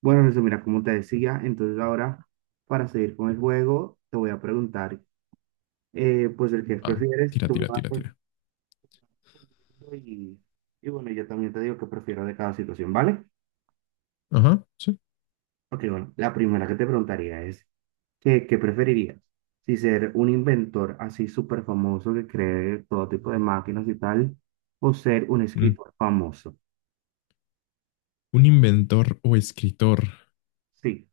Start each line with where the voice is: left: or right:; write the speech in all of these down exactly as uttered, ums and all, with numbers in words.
right: Bueno, Jesús, mira, como te decía, entonces ahora para seguir con el juego, te voy a preguntar, eh, pues el que
left: Ah,
right: prefieres,
left: tira,
right: tú me
left: tira,
right: vas
left: tira, tira.
right: respondiendo y, y bueno, yo también te digo que prefiero de cada situación, ¿vale?
left: Ajá, sí.
right: Ok, bueno, la primera que te preguntaría es, ¿qué, qué preferirías? ¿Si ser un inventor así súper famoso que cree todo tipo de máquinas y tal, o ser un
left: Mm.
right: escritor famoso?
left: Un inventor o escritor.
right: Sí.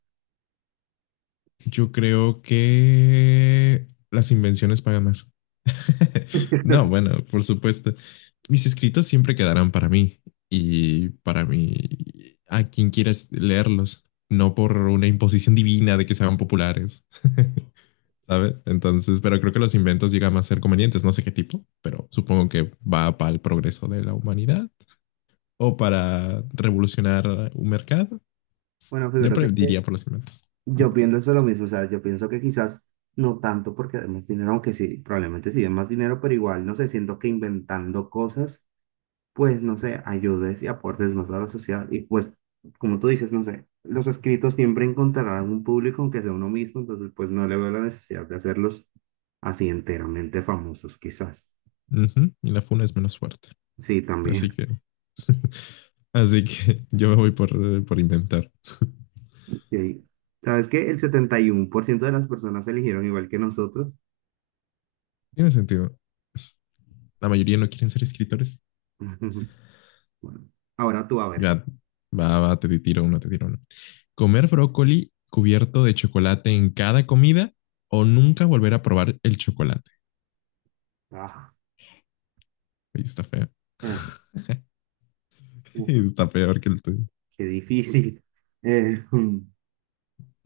left: Yo creo que las invenciones pagan más. No, bueno, por supuesto. Mis escritos siempre quedarán para mí y para mí, a quien quieras leerlos, no por una imposición divina de que sean populares, ¿sabes? Entonces, pero creo que los inventos llegan a ser convenientes, no sé qué tipo, pero supongo que va para el progreso de la humanidad o para revolucionar un mercado.
right: Bueno,
left: Yo pre-
right: fíjate.
left: diría por los inventos.
right: Yo pienso lo mismo, o sea, yo pienso que quizás no tanto porque den más dinero, aunque sí, probablemente sí den más dinero, pero igual, no sé, siento que inventando cosas, pues, no sé, ayudes y aportes más a la sociedad. Y pues, como tú dices, no sé, los escritos siempre encontrarán un público, aunque sea uno mismo, entonces, pues, no le veo la necesidad de hacerlos así enteramente famosos, quizás.
left: Ujú, Y la funa es menos fuerte.
right: Sí, también.
left: Así que, así que yo me voy por, eh, por inventar.
right: Sí. ¿Sabes qué? El setenta y uno por ciento de las personas eligieron igual que nosotros.
left: Tiene sentido. La mayoría no quieren ser escritores.
right: Bueno, ahora tú a ver.
left: Ya, va, va, te tiro uno, te tiro uno. Comer brócoli cubierto de chocolate en cada comida o nunca volver a probar el chocolate.
right: Ah.
left: Oye, está feo.
right: Uf,
left: Está peor que el tuyo.
right: qué difícil. Eh,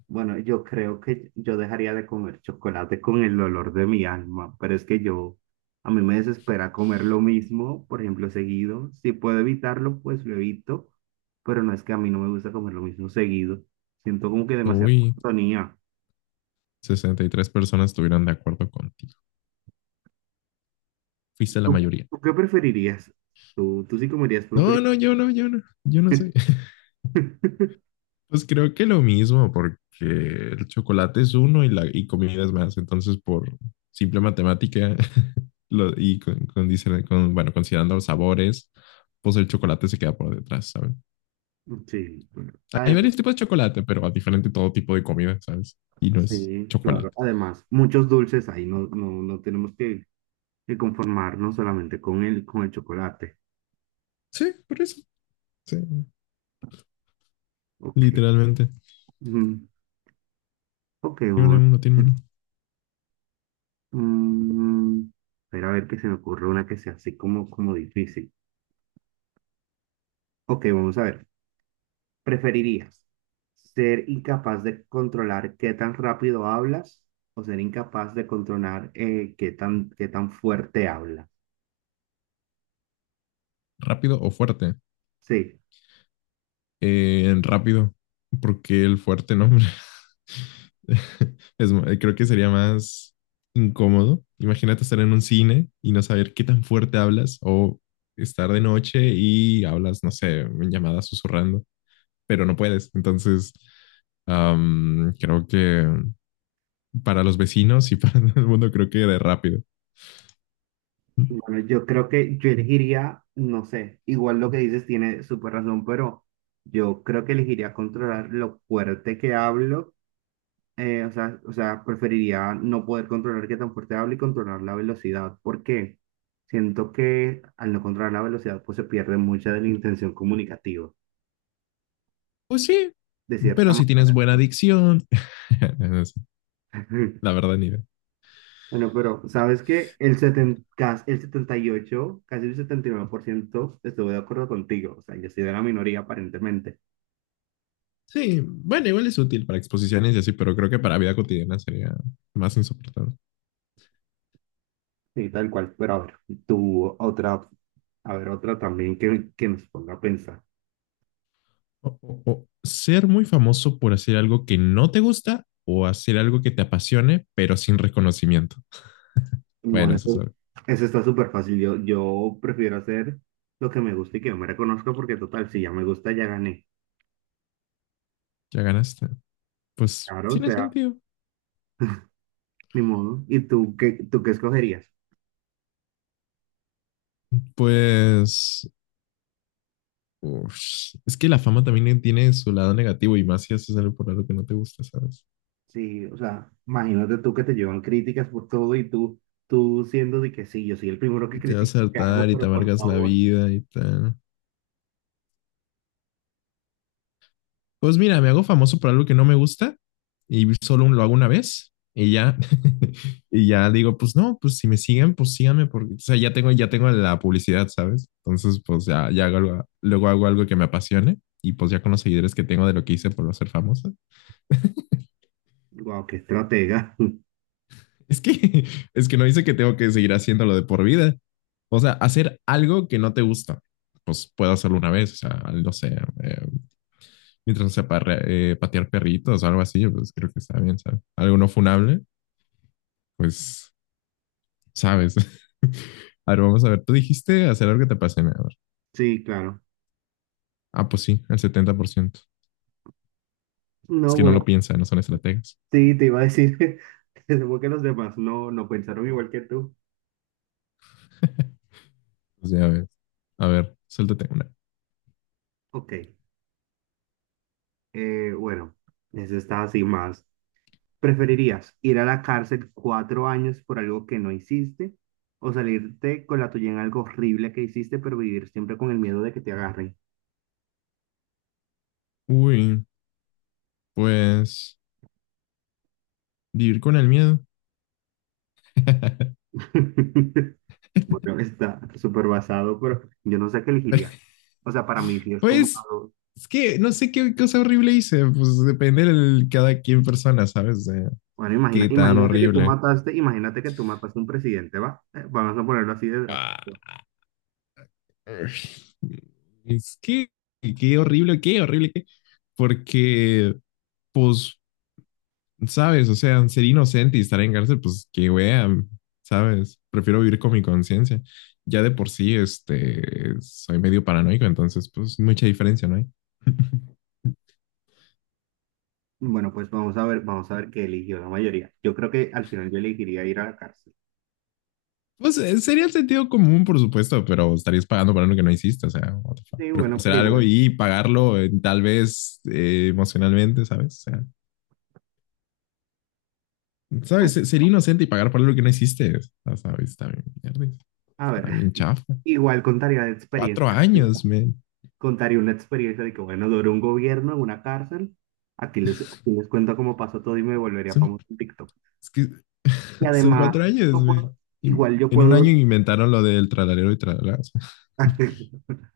right: bueno, yo creo que yo dejaría de comer chocolate con el olor de mi alma, pero es que yo, a mí me desespera comer lo mismo, por ejemplo, seguido. Si puedo evitarlo, pues lo evito, pero no es que a mí no me gusta comer lo mismo seguido. Siento como que demasiada
left: Uy,
right: monotonía.
left: sesenta y tres personas estuvieron de acuerdo contigo. fuiste la
right: ¿Tú,
left: mayoría.
right: tú qué preferirías? ¿Tú, tú sí comerías brócoli?
left: No, no, yo no, yo no, yo no sé. Pues creo que lo mismo, porque el chocolate es uno y, la, y comida es más. Entonces, por simple matemática lo, y con, con, con, bueno, considerando los sabores, pues el chocolate se queda por detrás, ¿sabes?
right: Sí, bueno,
left: Hay
right: además,
left: varios tipos de chocolate, pero a diferente todo tipo de comida, ¿sabes? Y no es
right: sí, claro.
left: chocolate.
right: Además, muchos dulces ahí, no, no, no tenemos que y conformarnos solamente con el, con el chocolate.
left: Sí, por eso. Sí,
right: Ok.
left: literalmente.
right: Mm, ok.
left: Tiene
right: Vamos
left: uno,
right: a ver.
left: tiene
right: Mm, espera a ver que se me ocurre una que sea así como, como difícil. Ok, vamos a ver. ¿Preferirías ser incapaz de controlar qué tan rápido hablas o ser incapaz de controlar eh, qué tan, qué tan fuerte hablas?
left: Rápido o fuerte.
right: Sí.
left: Eh, rápido, porque el fuerte, no, hombre. Es mu- eh, creo que sería más incómodo. Imagínate estar en un cine y no saber qué tan fuerte hablas o estar de noche y hablas, no sé, en llamada susurrando, pero no puedes. Entonces, am, creo que para los vecinos y para todo el mundo creo que de rápido.
right: Bueno, yo creo que yo elegiría, no sé, igual lo que dices tiene súper razón, pero yo creo que elegiría controlar lo fuerte que hablo, eh, o sea, o sea, preferiría no poder controlar qué tan fuerte hablo y controlar la velocidad, porque siento que al no controlar la velocidad, pues se pierde mucha de la intención comunicativa,
left: Pues sí,
right: de cierta
left: pero si tienes
right: manera.
left: buena dicción, no sé, la verdad ni idea.
right: Bueno, pero ¿sabes qué? El 70, cas- el setenta y ocho, casi el setenta y nueve por ciento estuve de acuerdo contigo, o sea, yo soy de la minoría aparentemente.
left: Sí, bueno, igual es útil para exposiciones y así, pero creo que para vida cotidiana sería más insoportable.
right: Sí, tal cual. Pero a ver, tú otra, a ver, otra también que, que nos ponga a pensar.
left: O- o- o ser muy famoso por hacer algo que no te gusta o hacer algo que te apasione, pero sin reconocimiento. Bueno,
right: Bueno,
left: eso es
right: eso,
left: algo.
right: eso está súper fácil. Yo, yo prefiero hacer lo que me gusta y que yo me reconozca porque total, si ya me gusta, ya gané.
left: Ya ganaste. Pues
right: Claro, o
left: tiene
right: sea,
left: sentido.
right: ni modo. ¿Y tú qué, tú qué escogerías?
left: Pues uf, es que la fama también tiene su lado negativo y más si haces algo por algo que no te gusta, ¿sabes?
right: Sí, o sea, imagínate tú que te llevan críticas por todo y tú, tú siendo de que sí, yo soy el primero que
left: Y te vas a
right: critico, ¿qué hago?
left: hartar y te
right: Pero por
left: amargas la
right: favor,
left: vida y tal. Pues mira, me hago famoso por algo que no me gusta y solo lo hago una vez y ya, y ya digo, pues no, pues si me siguen, pues síganme porque, o sea, ya tengo, ya tengo la publicidad, ¿sabes? Entonces, pues ya, ya hago algo- luego hago algo que me apasione y pues ya con los seguidores que tengo de lo que hice por ser famoso.
right: wow, qué estratega.
left: Es que, es que no dice que tengo que seguir haciéndolo de por vida. O sea, hacer algo que no te gusta, pues puedo hacerlo una vez, o sea, no sé, eh, mientras no sea para, patear perritos o algo así, pues creo que está bien, ¿sabes? Algo no funable pues sabes. A ver, vamos a ver. Tú dijiste hacer algo que te apasione. A ver.
right: Sí, claro.
left: Ah, pues sí, el setenta por ciento. Es
right: No,
left: que no lo
right: bueno.
left: piensan. no son estrategas.
right: Sí, te iba a decir, supongo que los demás no, no pensaron igual que tú.
left: pues ya ves. A ver, suéltate una.
right: Ok, eh, bueno, eso está así más. ¿Preferirías ir a la cárcel cuatro años por algo que no hiciste o salirte con la tuya en algo horrible que hiciste, pero vivir siempre con el miedo de que te agarren?
left: Uy, pues vivir con el miedo.
right: Bueno, está súper basado, pero yo no sé qué elegiría. O sea, para mí sí es como...
left: pues
right: algo-
left: es que no sé qué cosa horrible hice. Pues depende de cada quien persona, ¿sabes? De
right: Bueno, imagina,
left: qué tan
right: imagínate que tú
left: horrible.
right: mataste, imagínate que tú mataste a un presidente, ¿va? Eh, Vamos a ponerlo así de
left: Ah,
right: drástico.
left: es que qué horrible, qué horrible, qué. Porque, pues ¿Sabes? O sea, ser inocente y estar en cárcel, pues qué wea, ¿sabes? Prefiero vivir con mi conciencia. Ya de por sí, este, soy medio paranoico, entonces, pues mucha diferencia, ¿no hay?
right: Bueno, pues vamos a ver, vamos a ver qué eligió la mayoría. Yo creo que al final yo elegiría ir a la cárcel.
left: Pues eh, sería el sentido común, por supuesto, pero estarías pagando por algo que no hiciste, o sea, what the fuck.
right: Sí,
left: Prefiero
right: bueno,
left: hacer
right: pero
left: algo
right: igual.
left: y pagarlo eh, tal vez eh, emocionalmente, ¿sabes? O sea, ¿sabes?
right: Bueno,
left: Se- Ser inocente y pagar por algo que no hiciste, o sea, ¿sabes? Está bien, mierda,
right: a ver,
left: está bien chafa.
right: igual contaría de
left: Cuatro
right: experiencia, sí,
left: años, man.
right: contaría una experiencia de que, bueno, duró un gobierno en una cárcel. Aquí les, aquí les cuento cómo pasó todo y me volvería
left: Es, un-
right: famoso en TikTok.
left: es que
right: Y
left: Son cuatro
right: además,
left: años,
right: yo
left: güey.
right: puedo-
left: Y
right: igual yo
left: en un año
right: puedo,
left: inventaron lo del tralalero y tralalero.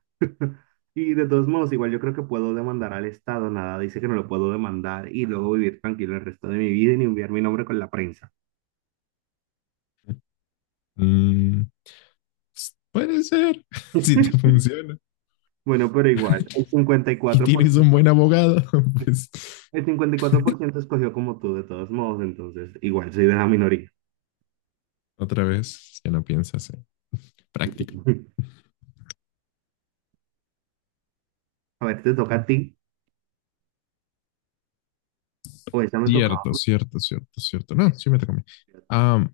right: y de todos modos, igual yo creo que puedo demandar al Estado, nada, dice que no lo puedo demandar y luego vivir tranquilo el resto de mi vida y ni enviar mi nombre con la prensa.
left: puede ser, si te funciona.
right: Bueno, pero igual, el
left: Y tienes un buen
right: 54%,
left: abogado, pues
right: el cincuenta y cuatro por ciento escogió como tú, de todos modos, entonces igual soy de la minoría.
left: otra vez, ya no piensas en práctica.
right: A ver, ¿te toca a ti? O esa me tocaba.
left: Cierto, cierto, cierto, cierto. No, sí me toca a mí.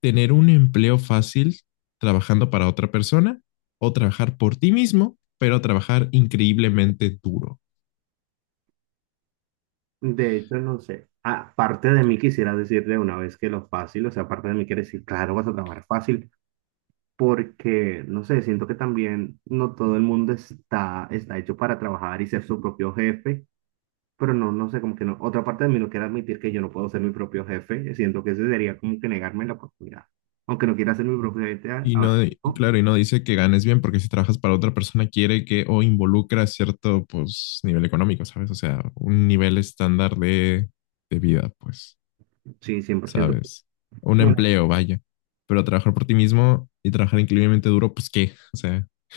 left: tener un empleo fácil trabajando para otra persona o trabajar por ti mismo, pero trabajar increíblemente duro.
right: De hecho, no sé. Aparte de mí, quisiera decir de una vez que lo fácil, o sea, aparte de mí, quiere decir, claro, vas a trabajar fácil, porque, no sé, siento que también no todo el mundo está, está hecho para trabajar y ser su propio jefe. Pero no, no sé, como que no. Otra parte de mí no quiere admitir que yo no puedo ser mi propio jefe. Siento que eso sería como que negarme la oportunidad. Aunque no quiera ser mi propio jefe, a-
left: Y
right: ahora
left: no, y
right: mismo,
left: claro, y no dice que ganes bien porque si trabajas para otra persona quiere que o involucra cierto pues nivel económico, ¿sabes? O sea, un nivel estándar de, de vida, pues,
right: sí, cien por ciento.
left: ¿sabes? Un
right: Bueno,
left: empleo, vaya. Pero trabajar por ti mismo y trabajar increíblemente duro, pues qué, o sea,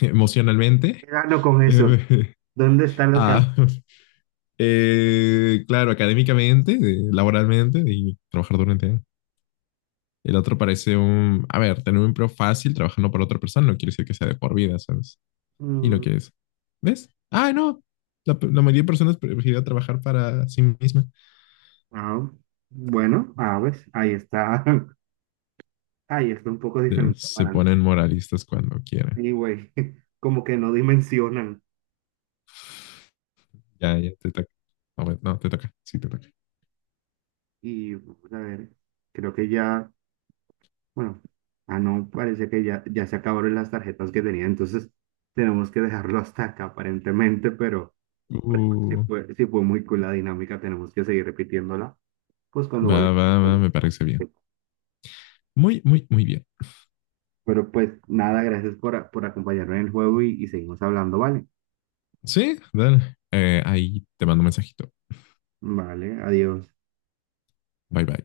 right: ¿qué
left: emocionalmente,
right: gano con eso?
left: eh,
right: ¿Dónde están las
left: ah,
right: ganancias?
left: Eh, claro, académicamente, eh, laboralmente y trabajar durante años. El otro parece un, a ver, tener un empleo fácil trabajando para otra persona no quiere decir que sea de por vida, ¿sabes? Y no
right: Mm,
left: quieres. ¿Ves? Ah, no. La, la mayoría de personas prefieren trabajar para sí misma.
right: ah, bueno, ah, ves, ahí está. Ahí está un poco
left: Eh,
right: diferente.
left: Se
right: Para antes.
left: ponen moralistas cuando quieren.
right: Anyway, como que no dimensionan.
left: Ya, ya te toca. No, bueno, no, te toca. Sí, te toca.
right: Y, vamos a ver, creo que ya. Bueno, ah, no, parece que ya, ya se acabaron las tarjetas que tenía, entonces tenemos que dejarlo hasta acá aparentemente, pero pues, si
left: Uh,
right: fue, si fue muy cool la dinámica, tenemos que seguir repitiéndola, pues cuando
left: Va,
right: vuelva.
left: va, va, me parece bien. Muy, muy, muy bien.
right: Pero pues nada, gracias por, por acompañarme en el juego y, y seguimos hablando, ¿vale?
left: Sí, dale. Eh, ahí te mando un mensajito.
right: Vale, adiós.
left: Bye, bye.